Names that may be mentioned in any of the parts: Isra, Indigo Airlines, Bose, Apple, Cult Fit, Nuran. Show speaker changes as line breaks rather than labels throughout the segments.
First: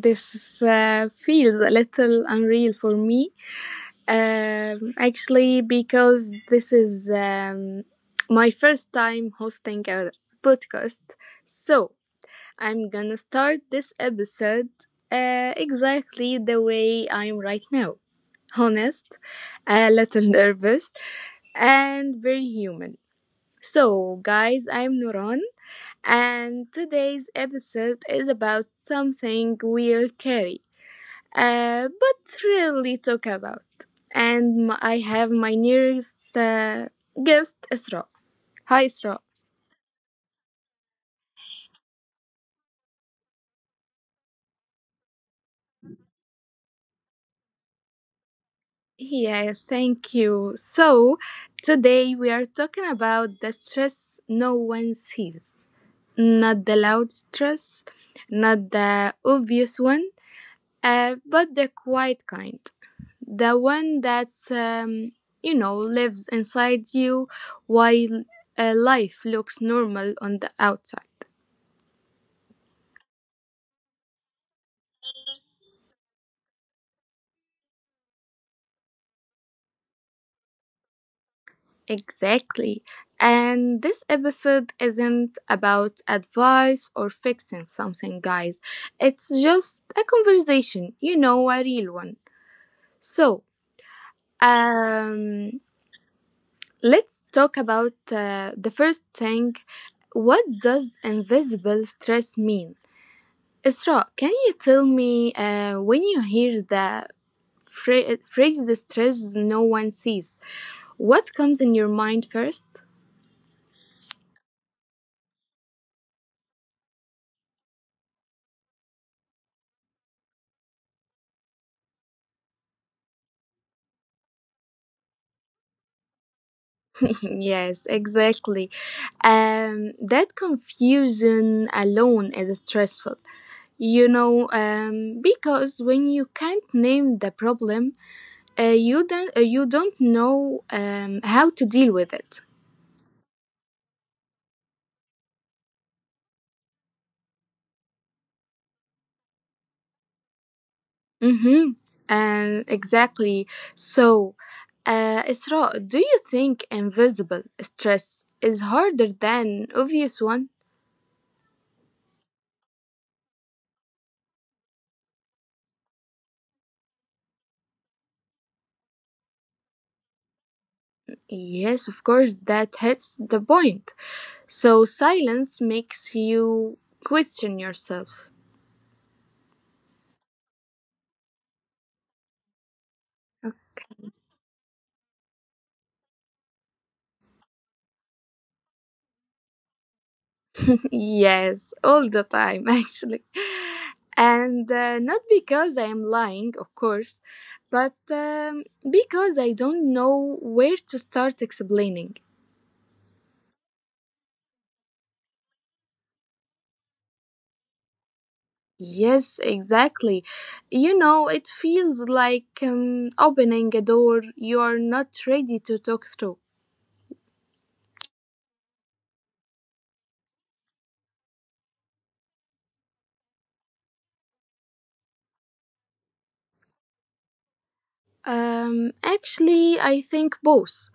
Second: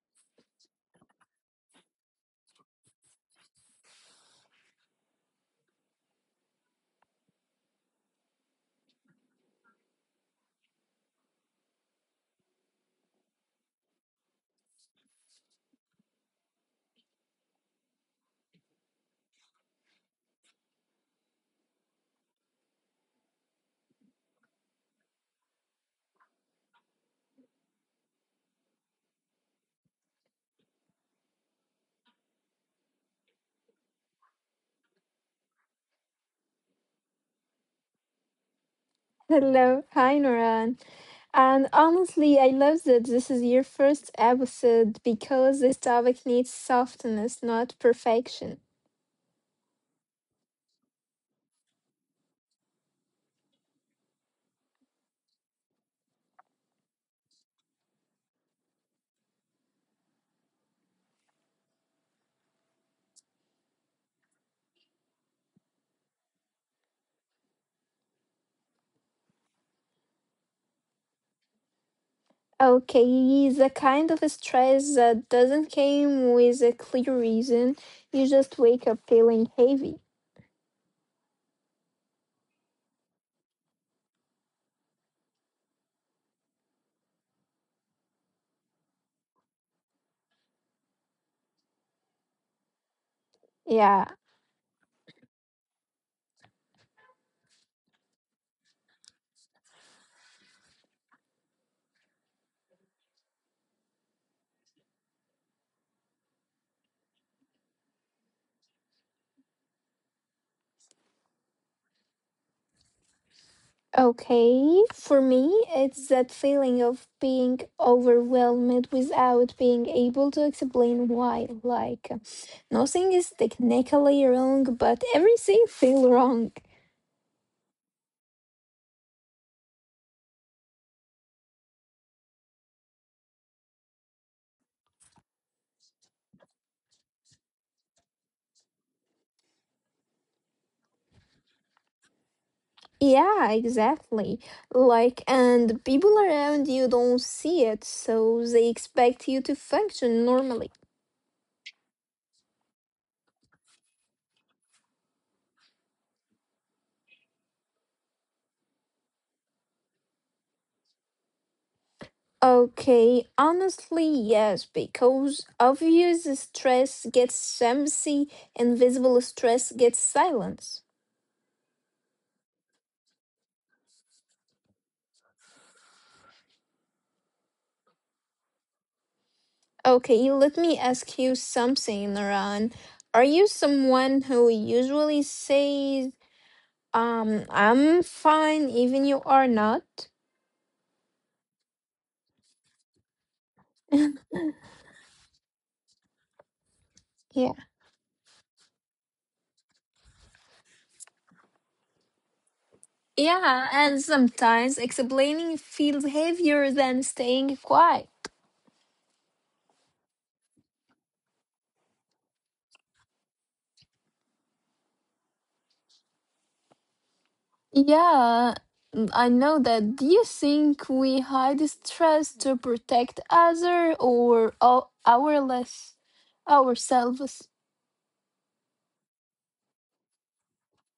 this feels a little unreal for me. Actually, because this is my first time hosting a podcast. So, I'm gonna start this episode exactly the way I'm right now, honest, a little nervous, and very human. So, guys, I'm Nuran and today's episode is about something we'll carry, but really talk about. And I have my nearest guest, Isra. Hi, Isra.
Hello. Hi, Noran. And honestly, I love that this is your first episode because this topic needs softness, not perfection.
Yeah, thank you. So, today we are talking about the stress no one sees, not the loud stress, not the obvious one, but the quiet kind, the one that's you know lives inside you while life looks normal on the outside.
Okay, the kind of stress that doesn't come with a clear reason. You just wake up feeling heavy.
Exactly, and this episode isn't about advice or fixing something, guys, it's just a conversation, you know, a real one. so
Yeah.
um let's talk about the first thing. What does invisible stress mean? Isra, can you tell me, when you hear the phrase "the stress no one sees," what comes in your mind first?
Okay. For me, it's that feeling of being overwhelmed without being able to explain why. Nothing is technically wrong, but everything feels wrong.
Yes, exactly. That confusion alone is stressful. Because when you can't name the problem, uh, you don't know how to deal with it.
Yeah, exactly. Like, and people around you don't see it, so they expect you to function normally.
Mm-hmm. And exactly. So, Isra, do you think invisible stress is harder than obvious one?
Okay, honestly, yes, because obvious stress gets empathy, invisible stress gets silence.
Yes, of course, that hits the point. So, silence makes you question yourself.
Okay, let me ask you something, Naran. Are you someone who usually says I'm fine, even you are not.
Yes, all the time, actually. And not because I am lying, of course,
Yeah.
but because I don't know where to start explaining.
Yeah, and sometimes explaining feels heavier than staying quiet.
Yes, exactly. You know, it feels like opening a door you're not ready to talk through.
Yeah, I know that. Do you think we hide stress to protect other or ourless ourselves?
Actually, I think both.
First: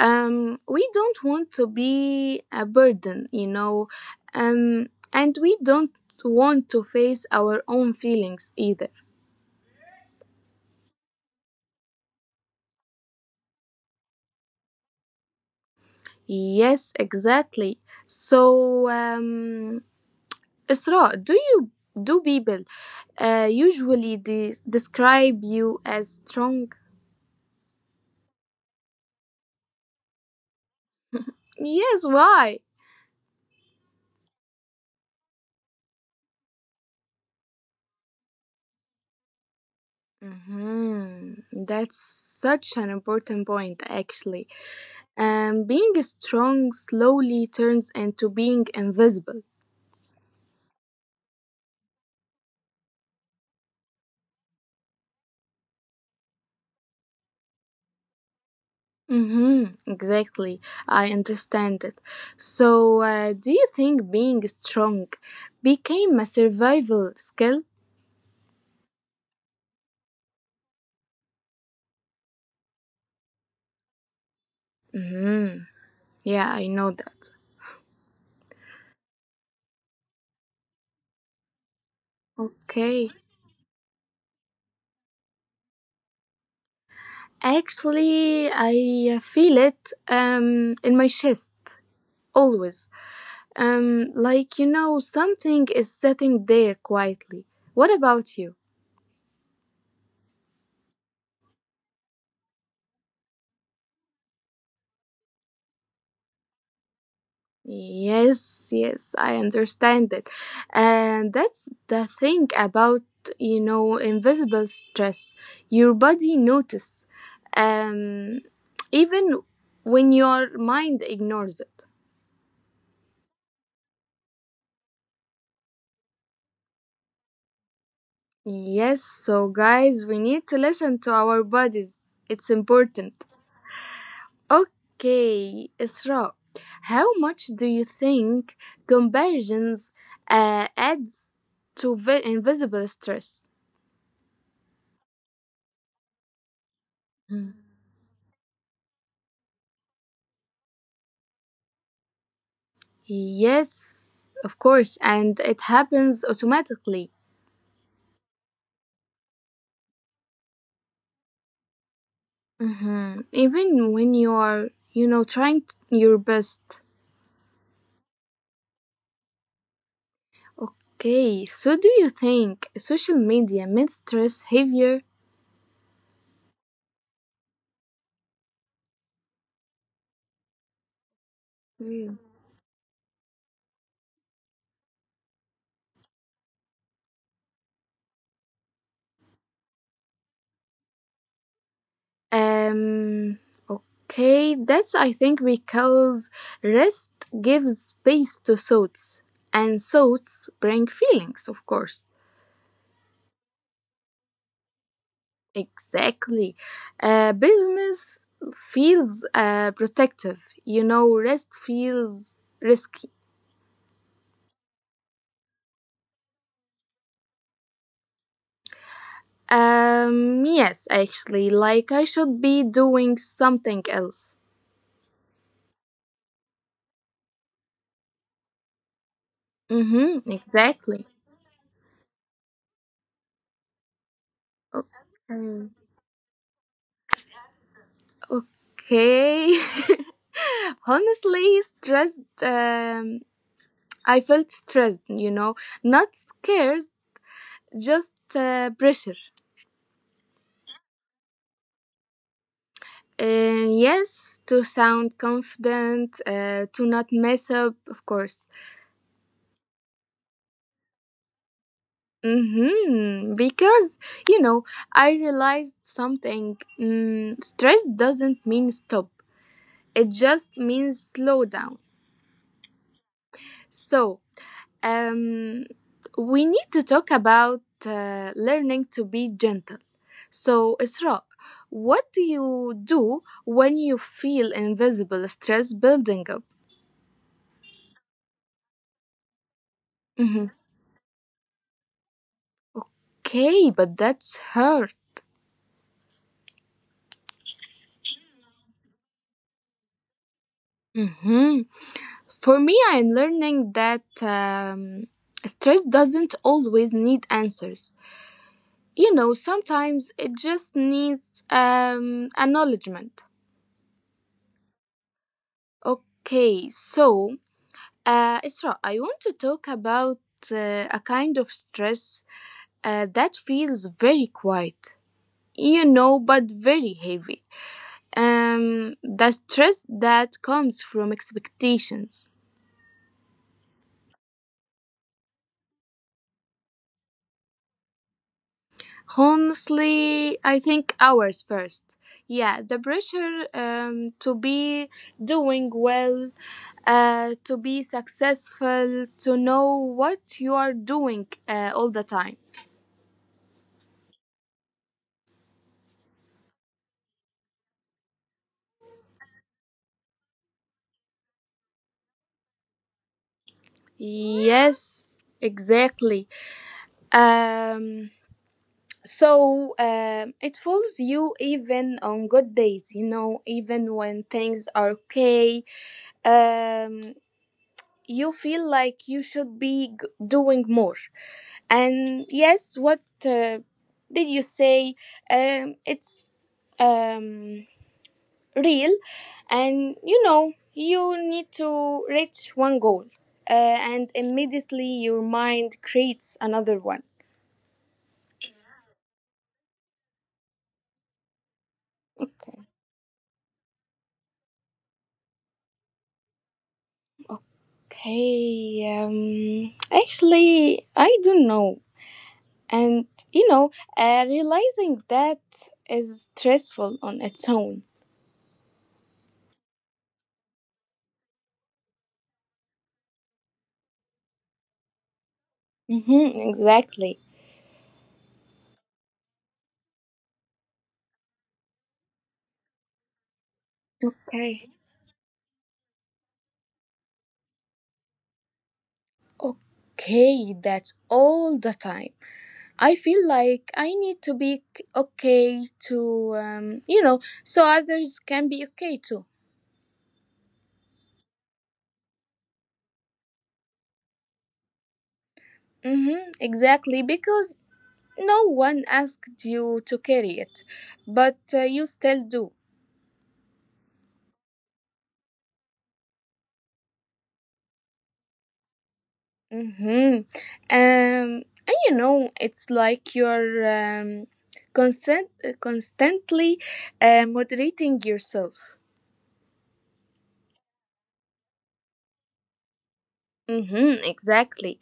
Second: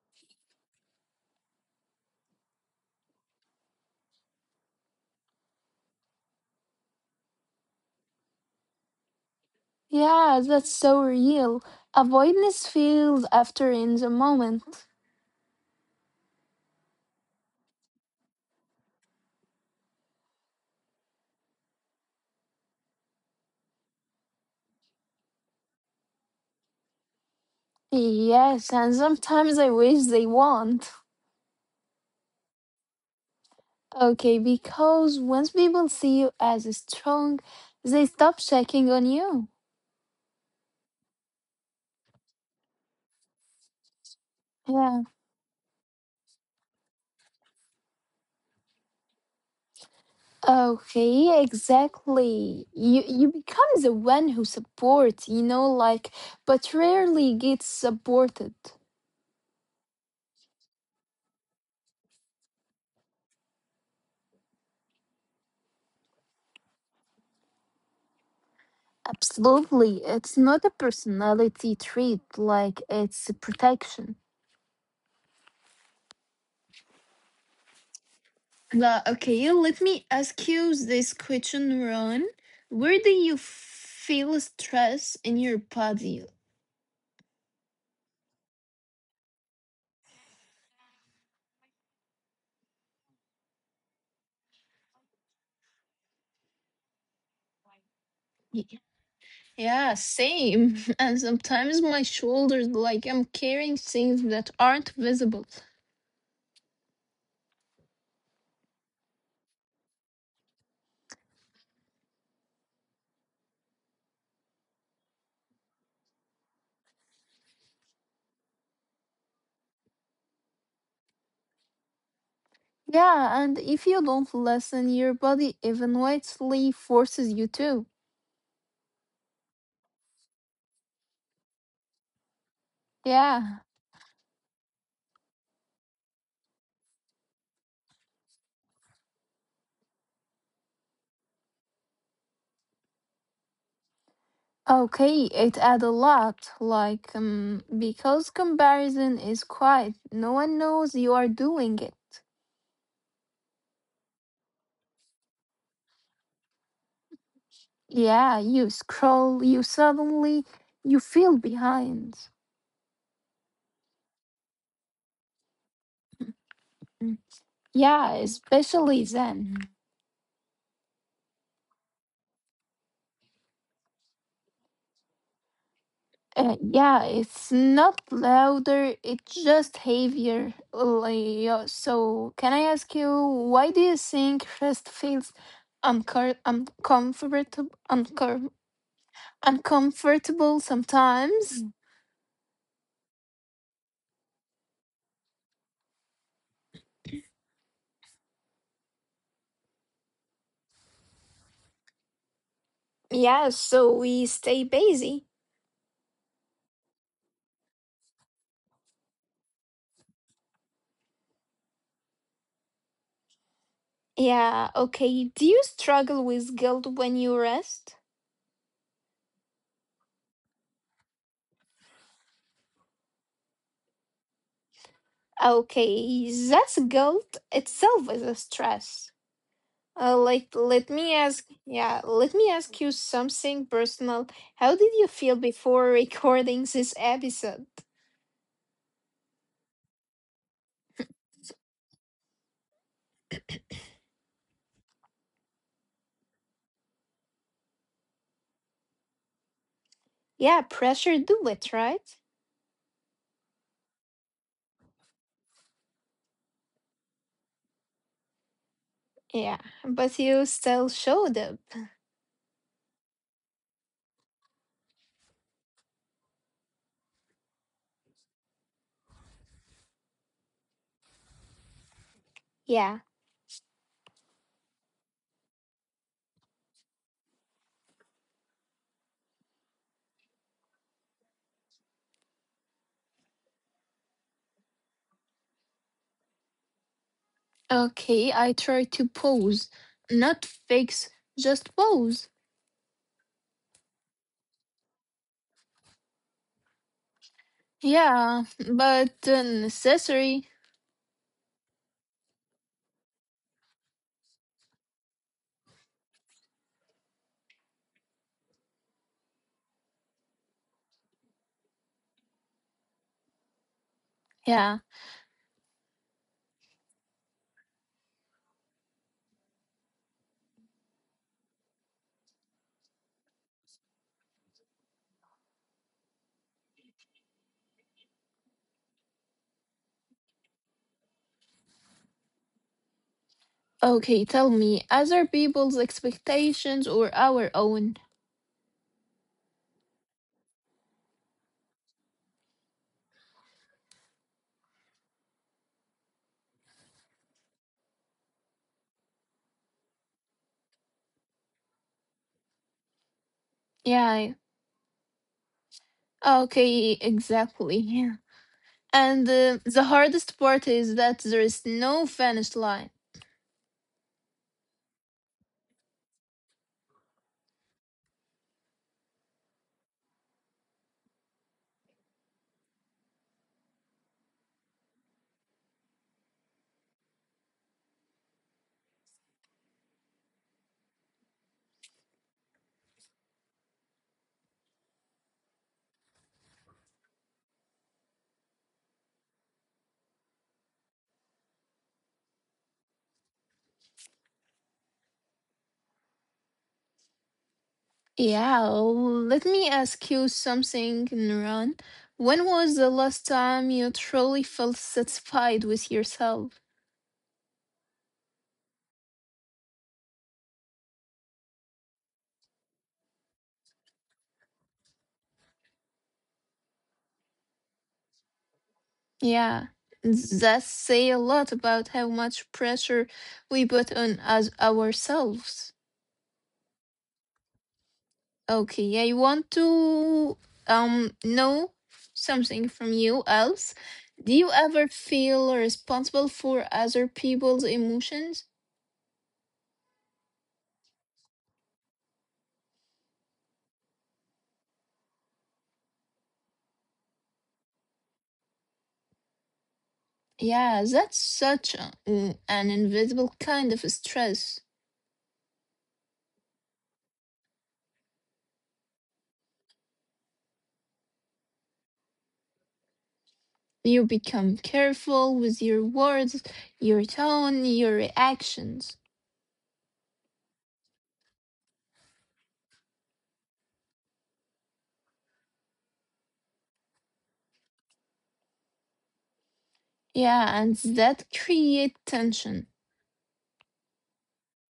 We don't want to be a burden, you know, and we don't want to face our own feelings either.
Yeah, that's so real. Avoidance feels after in the moment.
Yes, exactly. So, Isra, do people usually describe you as strong?
Yes, and sometimes I wish they won't.
Yes, why?
Okay, because once people see you as strong, they stop checking on you.
Hmm, that's such an important point, actually.
Yeah.
Being strong slowly turns into being invisible.
Okay, exactly. You become the one who supports, like, but rarely gets supported.
Hmm, exactly. I understand it. So, do you think being strong became a survival skill?
Absolutely. It's not a personality trait, like it's a protection.
Hmm, yeah, I know that.
La, okay, let me ask you this question, Ron. Where do
Okay.
you feel stress in your body?
Actually, I feel it in my chest always. Like, you know, something is sitting there quietly. What about you?
Yeah, same. And sometimes my shoulders, like I'm carrying things that aren't visible.
Yes, yes, I understand it. And that's the thing about, you know, invisible stress. Your body notices, um, even when your mind ignores it.
Yeah, and if you don't listen, your body eventually forces you to.
Yes, so guys, we need to listen to our bodies. It's important.
Yeah.
Okay, Isra, how much do you think comparisons adds to invisible stress?
Okay, it adds a lot.
Mm.
Because comparison is quiet, no one knows you are doing it.
Yes, of course, and it happens automatically.
Yeah, you scroll, you suddenly, you feel behind.
Mhm. Even when you are, you know, trying your best.
Mm. Yeah, especially then.
Okay, so do you think social media made stress heavier?
Yeah, it's not louder, it's just heavier. Can I ask you, why do you think rest feels uncomfortable, uncomfortable sometimes?
Um, okay, that's, I think, because rest gives space to thoughts, and thoughts bring feelings, of course.
Yeah, so we stay busy.
Exactly. Business feels protective, you know, rest feels risky.
Yeah, okay. Do you struggle with guilt when you rest?
Yes, actually, like I should be doing something else.
Okay, that's guilt itself is a stress.
Mm-hmm, exactly.
Let me ask you something personal. How did you feel before recording this episode?
Okay. Honestly, stressed. I felt stressed, you know, not scared, just pressure.
Yeah, pressure do it, right?
Yes, to sound confident, to not mess up, of course.
Yeah, but you still showed up.
Mm-hmm. Because, you know, I realized something. Mm, stress doesn't mean stop, it just means slow down.
Yeah.
So, Um, we need to talk about learning to be gentle. So, Isra, what do you do when you feel invisible stress building up?
Okay, I tried to pose, not
Mhm.
fix, just pose.
Okay, but that's hurt.
Yeah, but necessary.
Hmm. For me, I'm learning that um, stress doesn't always need answers. You know, sometimes it just needs acknowledgement.
Yeah.
Okay, so Isra, I want to talk about a kind of stress that feels very quiet, you know, but very heavy. The stress that comes from expectations.
Okay, tell me, other people's expectations or our own?
Honestly, I think ours first. Yeah, the pressure to be doing well, to be successful, to know what you are doing all the time.
Yeah, okay, exactly. And the hardest part is that there is no finish line.
Yes, exactly. Um, so, it fools you even on good days, you know, even when things are okay. Um, you feel like you should be doing more. And yes, what did you say? It's um, real, and you know, you need to reach one goal, and immediately your mind creates another one.
Yeah, let me ask you something, Nuran. When was the last time you truly felt satisfied with yourself?
Okay, actually, I don't know. And, you know, realizing that is stressful on its own.
Yeah, that say a lot about how much pressure we put on us ourselves.
Mm-hmm, exactly.
Okay, I want to know something from you else. Do you
Okay.
ever feel responsible for other people's emotions?
Okay, that's all the time. I feel like I need to be okay to, so others can be okay too.
Yeah, that's such an invisible kind of stress.
Mm-hmm, exactly, because no one asked you to carry it, but you still do.
You become careful with your words, your tone, your reactions.
Mm-hmm. And you know, it's like you're constantly moderating yourself.
Yeah, and that create tension.
Mm-hmm, exactly.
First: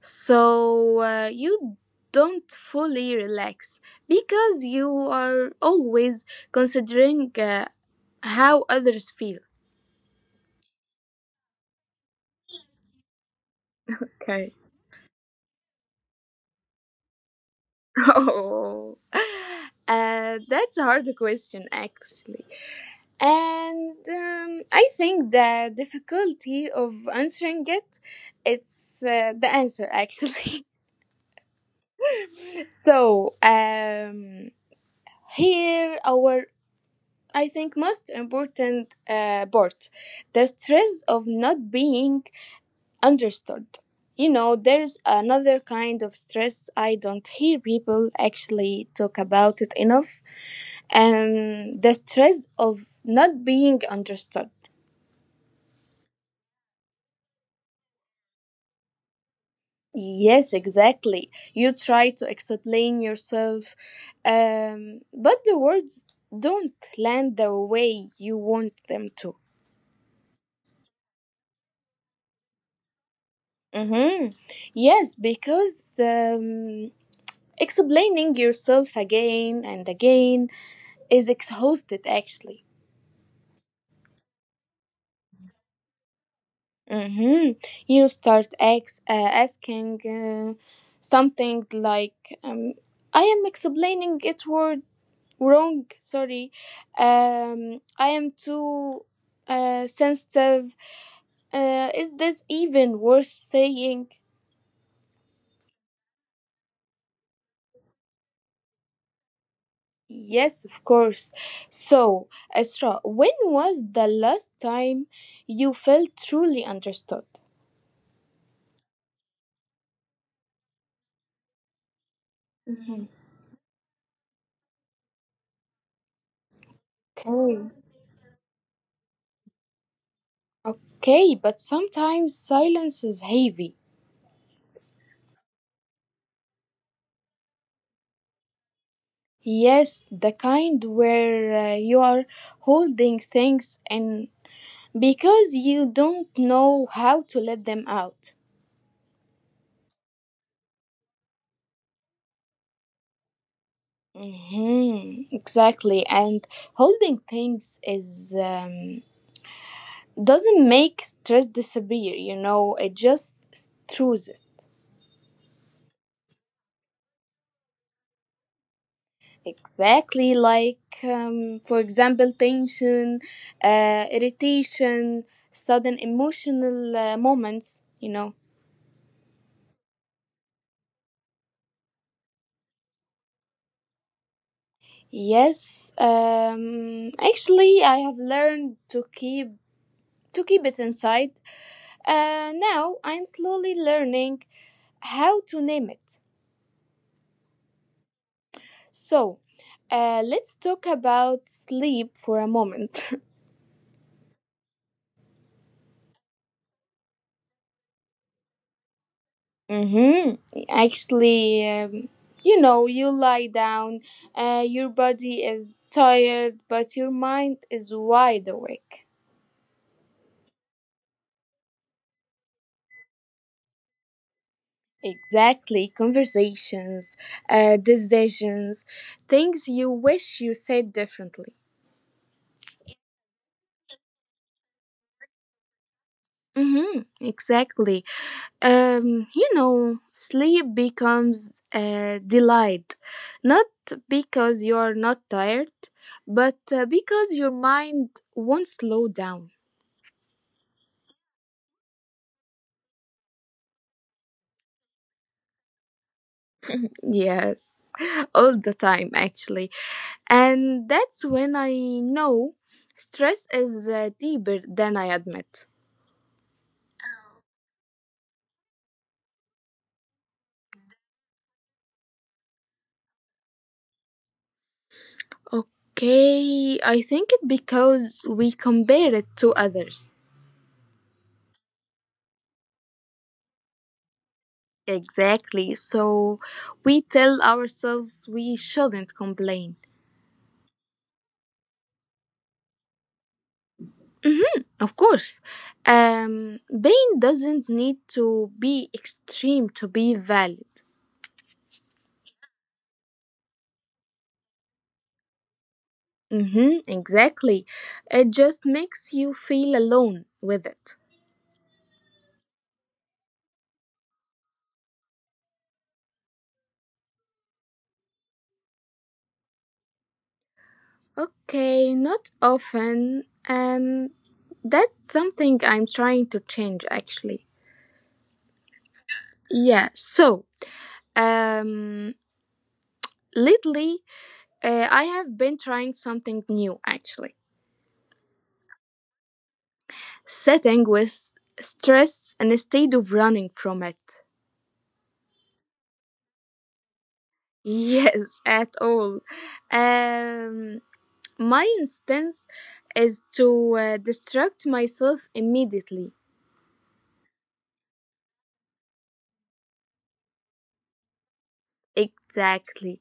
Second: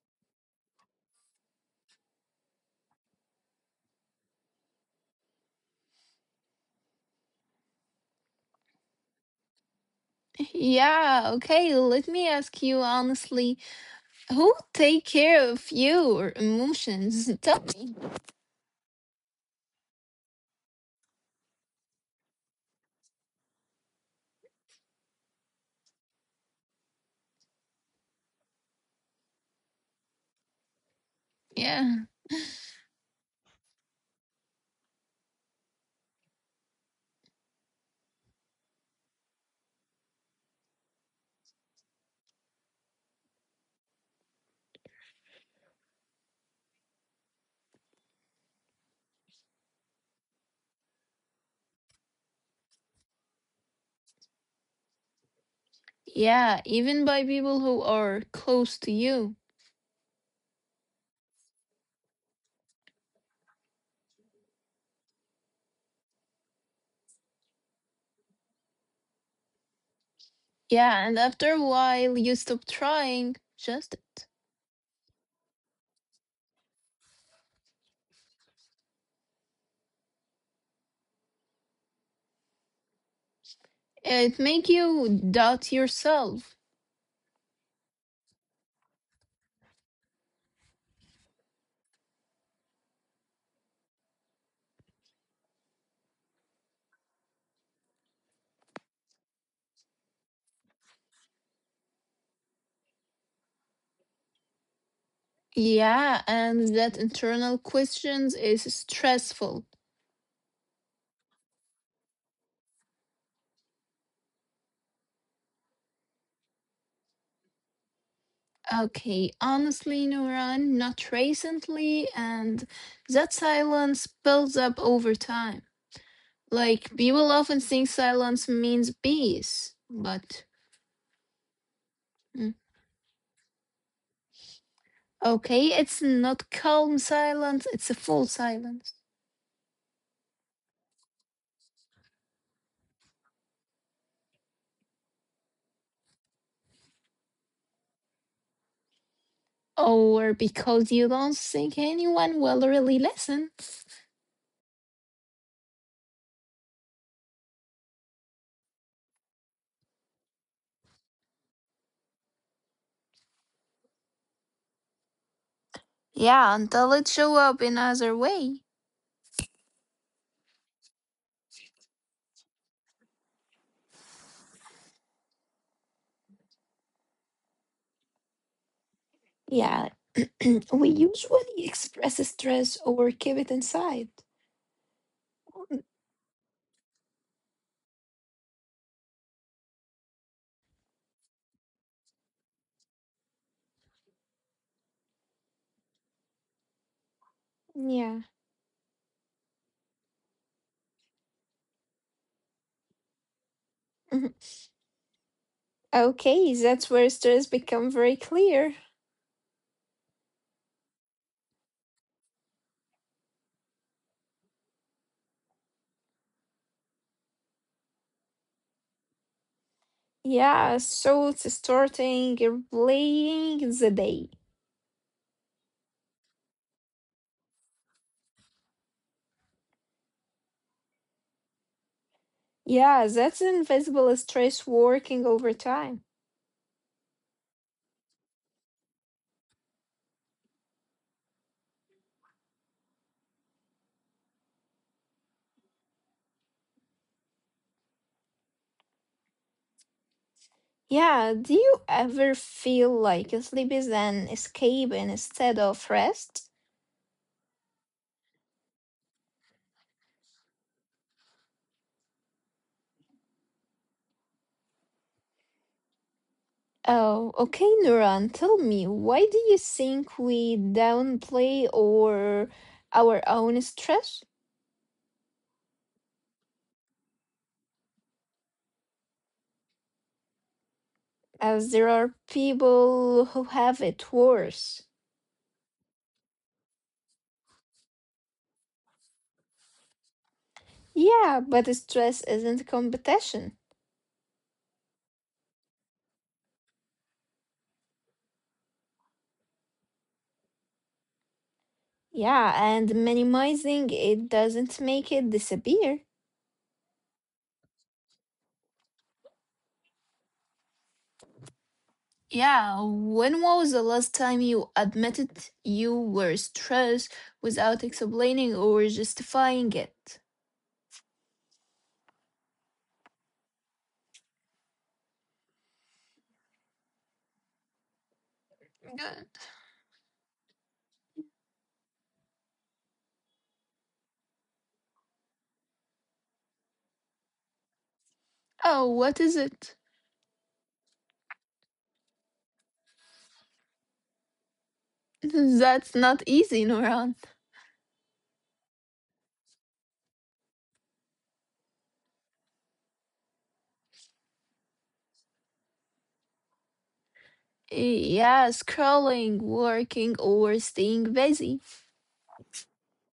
So you don't fully relax because you are always considering how others feel.
Yeah, okay, let me ask you honestly, who
Okay.
take care of your emotions? Tell me.
Oh, that's a hard question, actually. And I think the difficulty of answering it, it's the answer, actually.
Yeah.
so um, here our I think most important part, the stress of not being understood. You know, there's another kind of stress I don't hear people actually talk about it enough. The stress of not being understood.
Yeah, even by people who are close to you.
Yes, exactly. You try to explain yourself, but the words don't land the way you want them to.
Yeah, and after a while you stop trying. Just it.
Mm-hmm. Yes, because explaining yourself again and again is exhausted, actually.
It make you doubt yourself.
Mm-hmm. You start asking something like, um, I am explaining it word wrong, sorry. I am too sensitive. Is this even worth saying?
Yeah, and that internal questions is stressful.
Yes, of course. So Esra, when was the last time you felt truly understood?
Okay, honestly, Nuran, not recently, and
Mhm.
that silence builds up over time. Like people often
Okay.
think silence means peace, but
Okay, but
mm,
sometimes silence is heavy.
okay, it's not calm silence, it's a full silence.
Yes, the kind where you are holding things and because you don't know how to let them out.
Or because you don't think anyone will really listen.
Hmm, exactly. And holding things is, doesn't make stress disappear, you know, it just throws it.
Yeah, until it show up in other way.
Exactly. Like, for example, tension, irritation, sudden emotional moments, you know.
Yeah, we usually express stress or keep it inside. Mm,
Yes, actually, I have learned to keep it inside. Now I'm slowly learning how to name it.
yeah.
So, let's talk about sleep for a moment.
Mhm. Okay, that's where stress become very clear.
Mm-hmm. Actually, you know, you lie down, your body is tired, but your mind is wide awake.
Yeah, so it's starting replaying the day.
Exactly. Conversations, decisions, things you wish you said differently.
Yeah, that's invisible stress working over time.
Mm-hmm. Exactly. You know, sleep becomes a delight, not because you're not tired, but because your mind won't slow down.
Yeah, do you ever feel like sleep is an escape instead of rest?
Yes, all the time, actually. And that's when I know stress is deeper than I admit.
Oh, okay, Nuran, tell me, why do you think we downplay or our own stress?
Okay, I think it because we compare it to others.
As there are people who have it worse.
Exactly. So we tell ourselves we shouldn't complain.
Yeah, but stress isn't competition.
Of course, pain doesn't need to be extreme to be valid.
Yeah, and minimizing it doesn't make it disappear.
Mm-hmm, exactly. It just makes you feel alone with it.
Yeah, when was the last time you admitted you were stressed without explaining or justifying it?
Okay, not often. That's something I'm trying to change, actually.
Good.
Yeah, so um, lately I have been trying something new, actually,
Oh, what is it?
sitting with stress instead of running from it.
That's not easy, Nuran.
Yes, at all. Um, my instance is to distract myself immediately.
Yeah, scrolling, working, or staying busy.
Exactly.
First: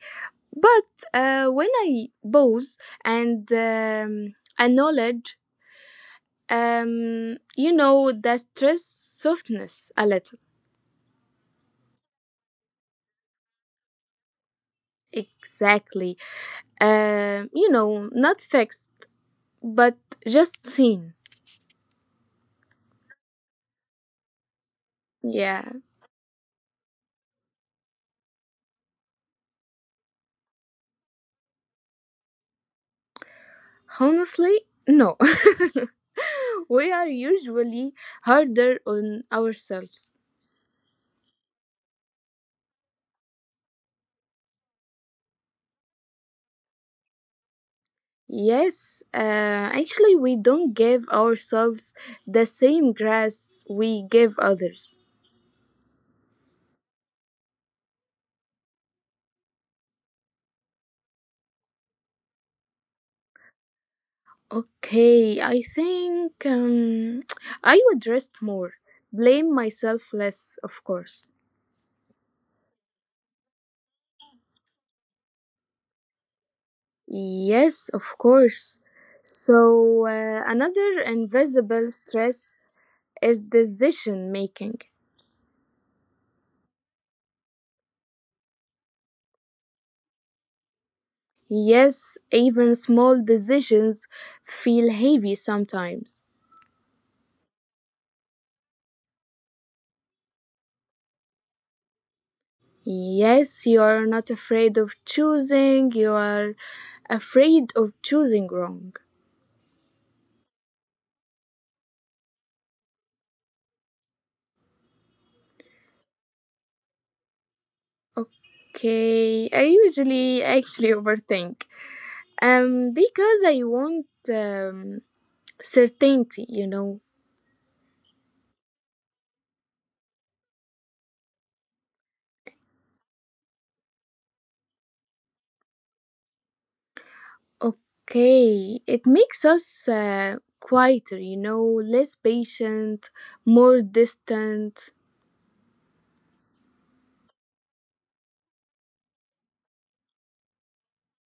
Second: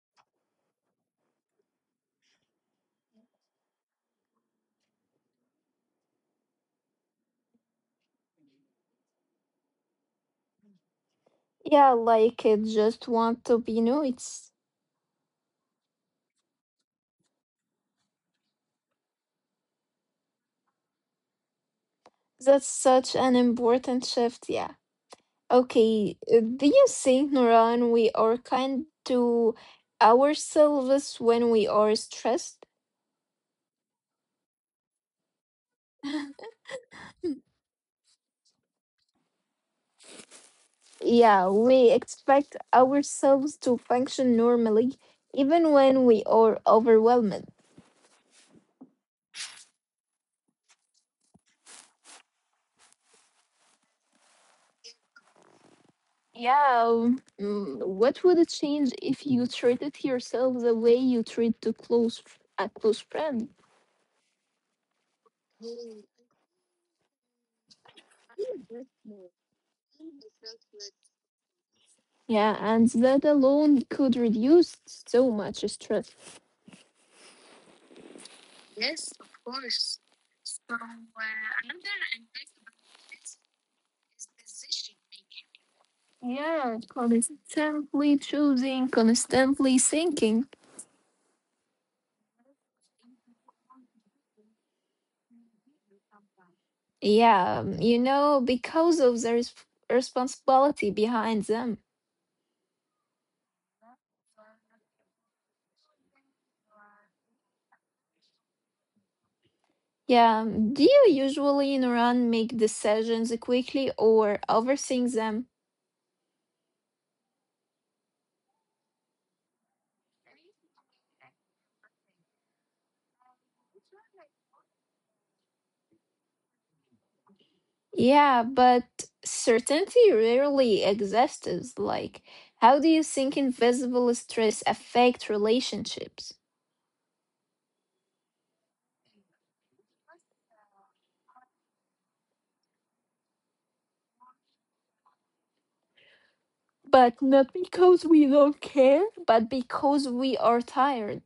But when I pause and acknowledge, the stress softness a little.
Yeah, like it just want to be noticed.
Exactly. You know, not fixed, but just seen.
That's such an important shift, yeah.
Yeah.
Okay, do you think, Nuran, we are kind to ourselves when we are stressed?
Honestly, no. We are usually harder on ourselves.
Yeah, we expect ourselves to function normally, even when we are overwhelmed.
Yes, actually, we don't give ourselves the same grace we give others.
Yeah, what would it change if you treated yourself the way you treat to close a close friend?
Okay, I think I would rest more, blame myself less, of course.
Yeah, and that alone could reduce so much stress.
Yes, of course. So, another invisible stress is decision making.
Yeah, constantly choosing, constantly thinking.
Yes, even small decisions feel heavy sometimes.
Yeah, you know, because of the responsibility behind them.
Yes, you are not afraid of choosing, you are afraid of choosing wrong.
Yeah, do you usually in Iran make decisions quickly or overthink them?
Okay, I usually actually overthink. Because I want um, certainty, you know.
Yeah, but certainty rarely exists. Like, how do you think invisible stress affect relationships?
Okay, it makes us quieter, you know, less patient, more distant.
But not because we don't care, but because we are tired.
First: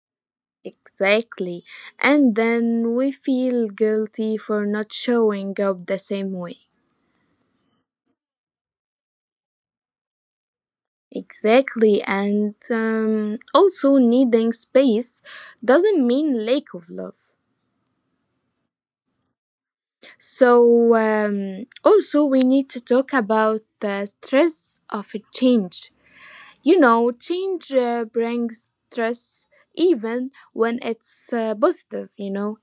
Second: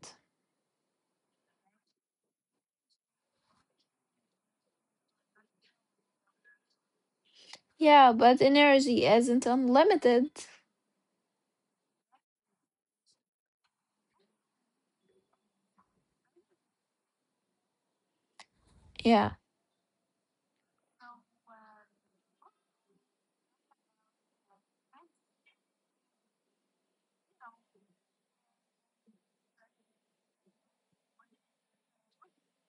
Exactly. And then we feel guilty for not showing up the same way.
Yeah, but energy isn't unlimited.
Exactly. And also, needing space doesn't mean lack of love.
Yeah.
So, also, we need to talk about the stress of a change. You know, change brings stress even when it's positive, you know.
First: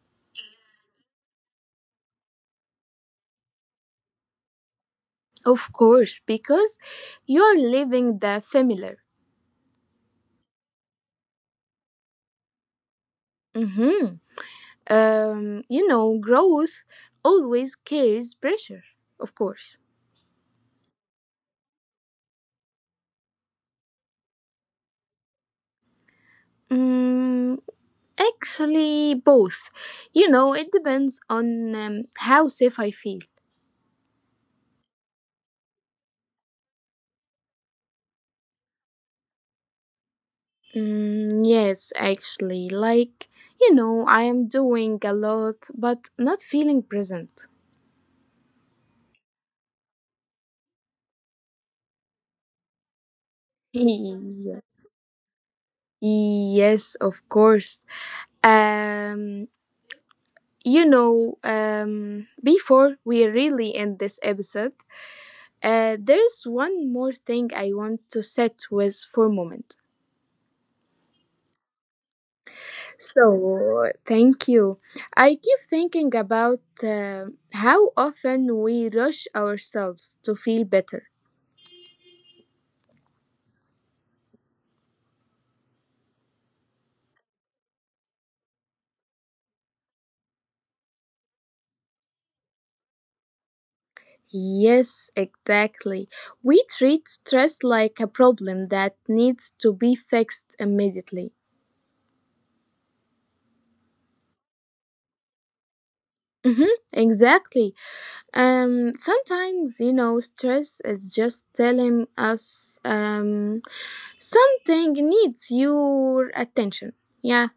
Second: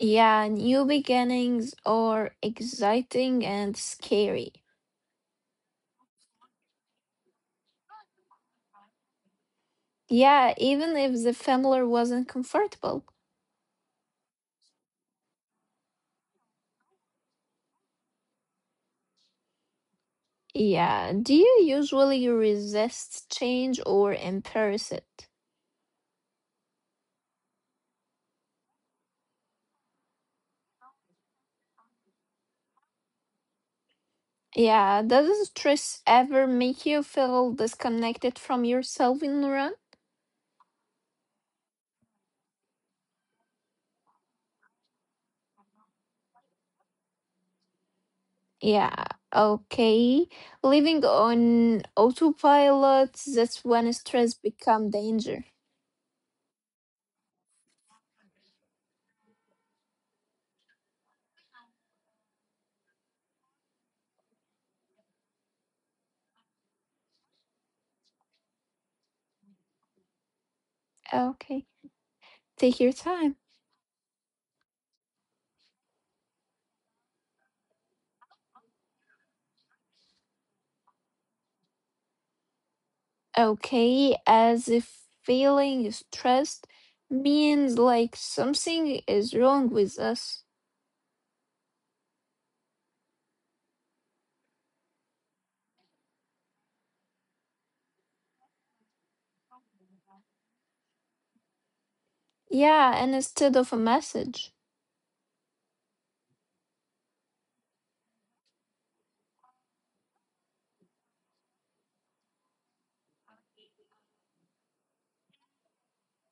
Yeah, new beginnings are exciting and scary.
Of course, because you're leaving the familiar.
Yeah, even if the familiar wasn't comfortable.
Mm-hmm. You know, growth always carries pressure, of course.
Yeah, do you usually resist change or embrace it?
Mm, actually, both. You know, it depends on how safe I feel.
Yeah, does stress ever make you feel disconnected from yourself in the run?
Mm, yes, actually, like, you know, I am doing a lot, but not feeling present.
Yeah, okay. Living on autopilot, that's when stress
Yeah.
become danger.
Yes, of course. Um, before we really end this episode, there's one more thing I want to sit with for a moment.
Okay, take your time.
So, thank you. I keep thinking about how often we rush ourselves to feel better.
Okay, as if feeling stressed means like something is wrong with us.
Yes, exactly. We treat stress like a problem that needs to be fixed immediately.
Yeah, and instead of a message.
Mm-hmm, exactly. Sometimes, you know, stress is just telling us something needs your attention. Yeah.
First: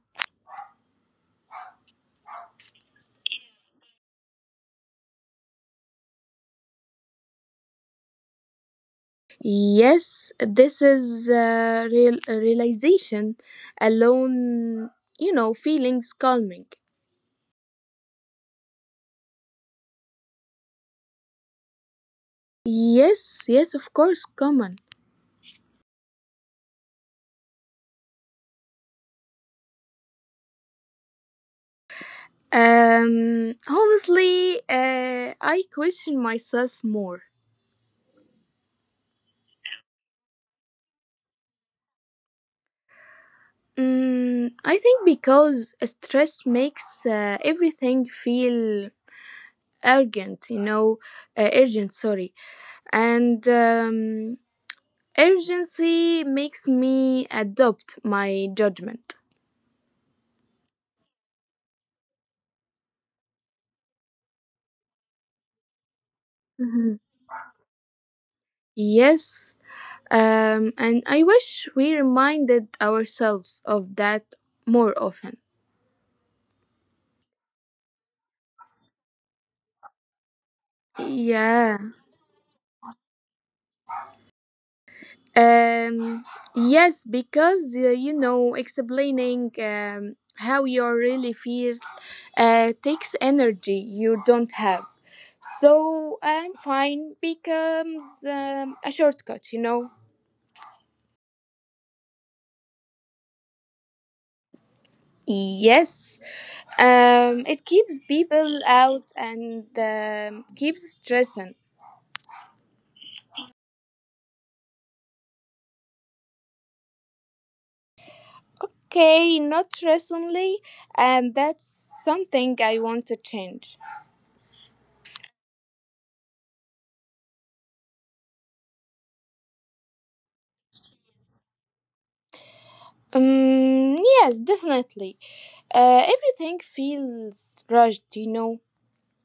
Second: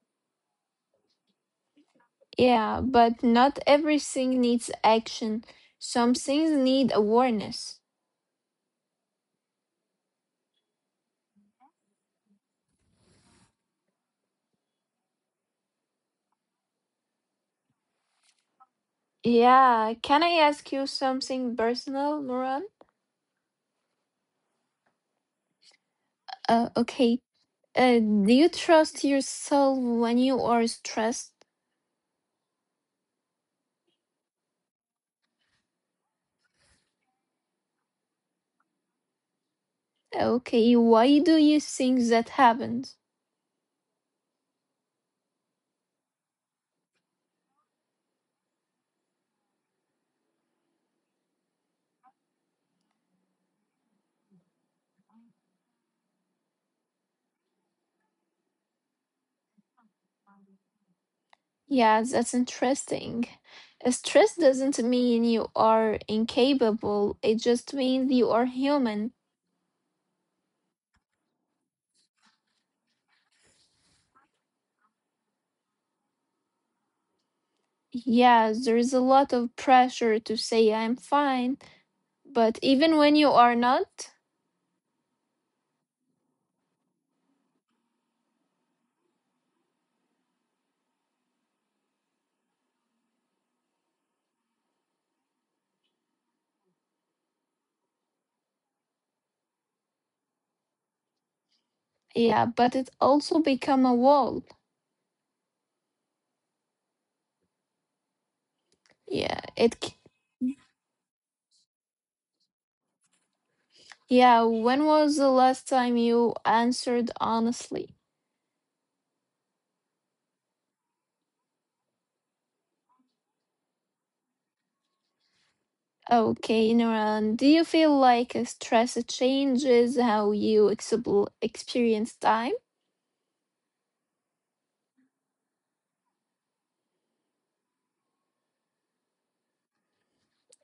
Yeah, but not everything needs action. Some things need awareness.
Yes, this is realization alone, you know, feelings calming.
Yeah, can I ask you something personal, Moran?
Yes, yes, of course, common.
Okay. Do you trust yourself when you are stressed?
Honestly, I question myself more.
Okay, why do you think that happens?
Mm, I think because stress makes everything feel urgent, you know, urgent, sorry. And urgency makes me adopt my judgment.
Yeah, that's interesting. Stress doesn't mean you are incapable, it just means
Mhm.
you are human.
Yes, and I wish we reminded ourselves of that more often.
Yeah, there is a lot of pressure to say I'm fine, but even
Yeah.
when you are not,
Um, yes, because you know, explaining how you really feel takes energy you don't have. So I'm fine becomes a shortcut, you know.
yeah, but it also become a wall.
Yes, it keeps
Yeah, it c-
people out and keeps stressing.
yeah, when was the last time you answered honestly?
Okay, not recently, and that's something I want to change.
Okay, Nuran, do you feel like stress changes how you experience time?
Yes, definitely. Everything feels rushed, you know.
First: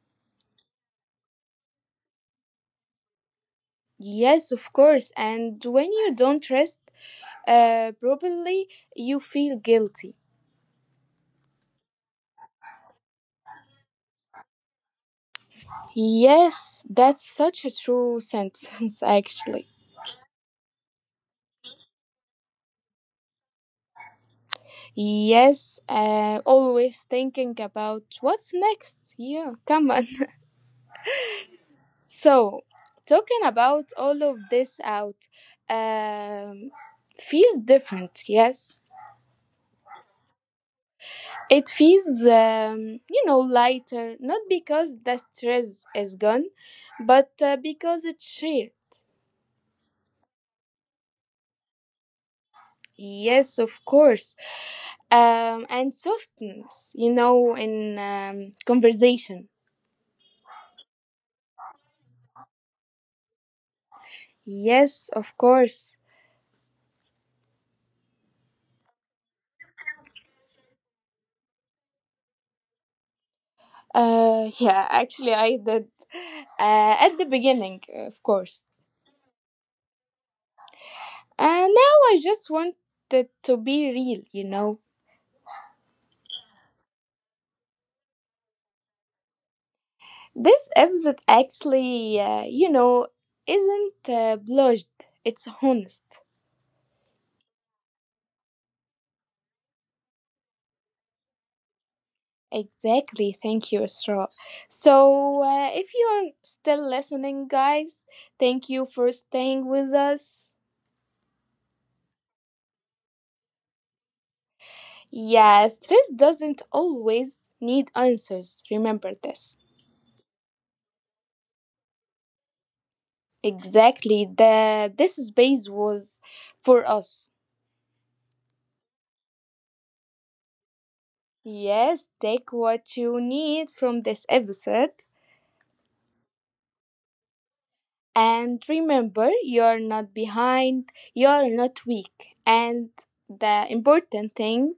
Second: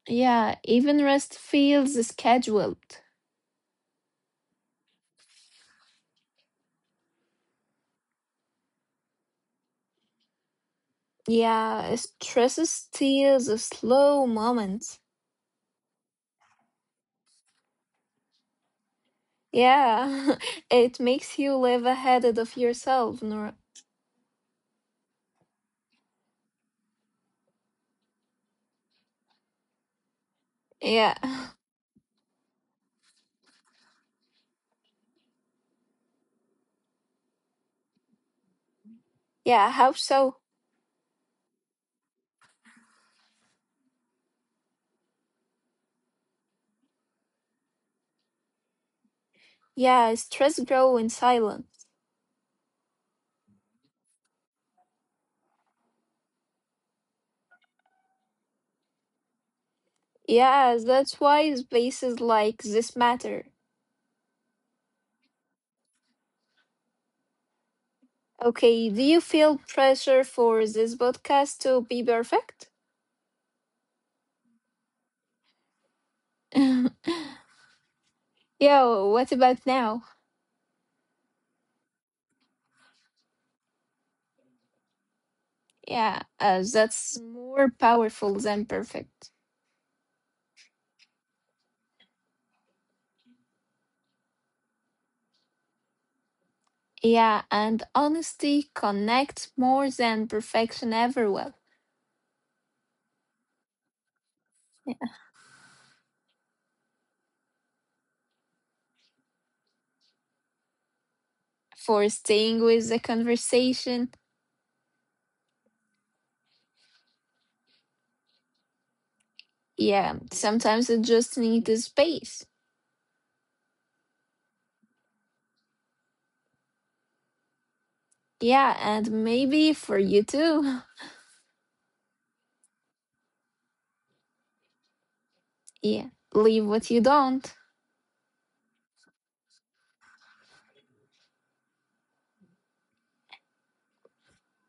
Yeah, even rest feels scheduled.
Yes, of course. And when you don't rest properly, you feel guilty.
Yeah, stress steals the slow moments.
Yes, that's such a true sentence, actually.
Yeah, it makes you live ahead of yourself. Nora.
Yes, always thinking about what's next. Yeah, come on.
Yeah,
So, talking about all of this out um, feels different, yes?
yeah, how so?
It feels, you know, lighter, not because the stress is gone, but because it's shared.
Yeah, stress grow in silence.
Yes, of course. And softness, you know, in conversation.
Yeah, that's why spaces like this matter.
Yes, of course.
Okay, do you feel pressure for this podcast to be perfect?
Yeah, actually, I did. At the beginning, of course.
Yo, what about now?
And now I just wanted to be real, you know.
Yeah, that's more powerful than perfect.
This episode actually, isn't blushed. It's honest.
Yeah, and honesty connects more than perfection ever will.
Exactly. Thank you, Isra.
Yeah.
So, if you're still listening, guys, thank you for staying with us.
For staying with the conversation,
Yeah, stress doesn't always need answers. Remember this.
yeah, sometimes you just need the space.
Exactly. The this space was for us.
Yeah, and maybe for you too.
Yes, take what you need from this episode
Yeah, leave what you don't.
and remember you're not behind, you're not weak. And the important thing,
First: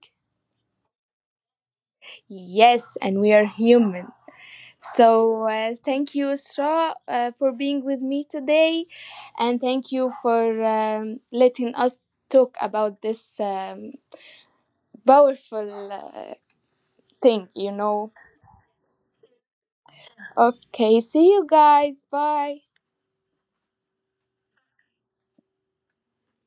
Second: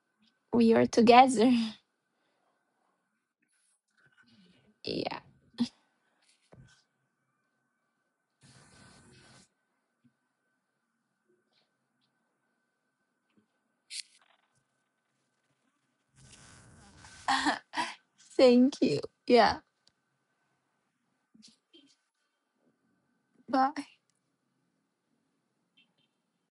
We are together.
yes, and we are human.
Yeah,
So thank you, Isra, for being with me today, and thank you for letting us talk about this powerful thing. You know.
thank you. Yeah,
Okay, see you guys. Bye.
bye.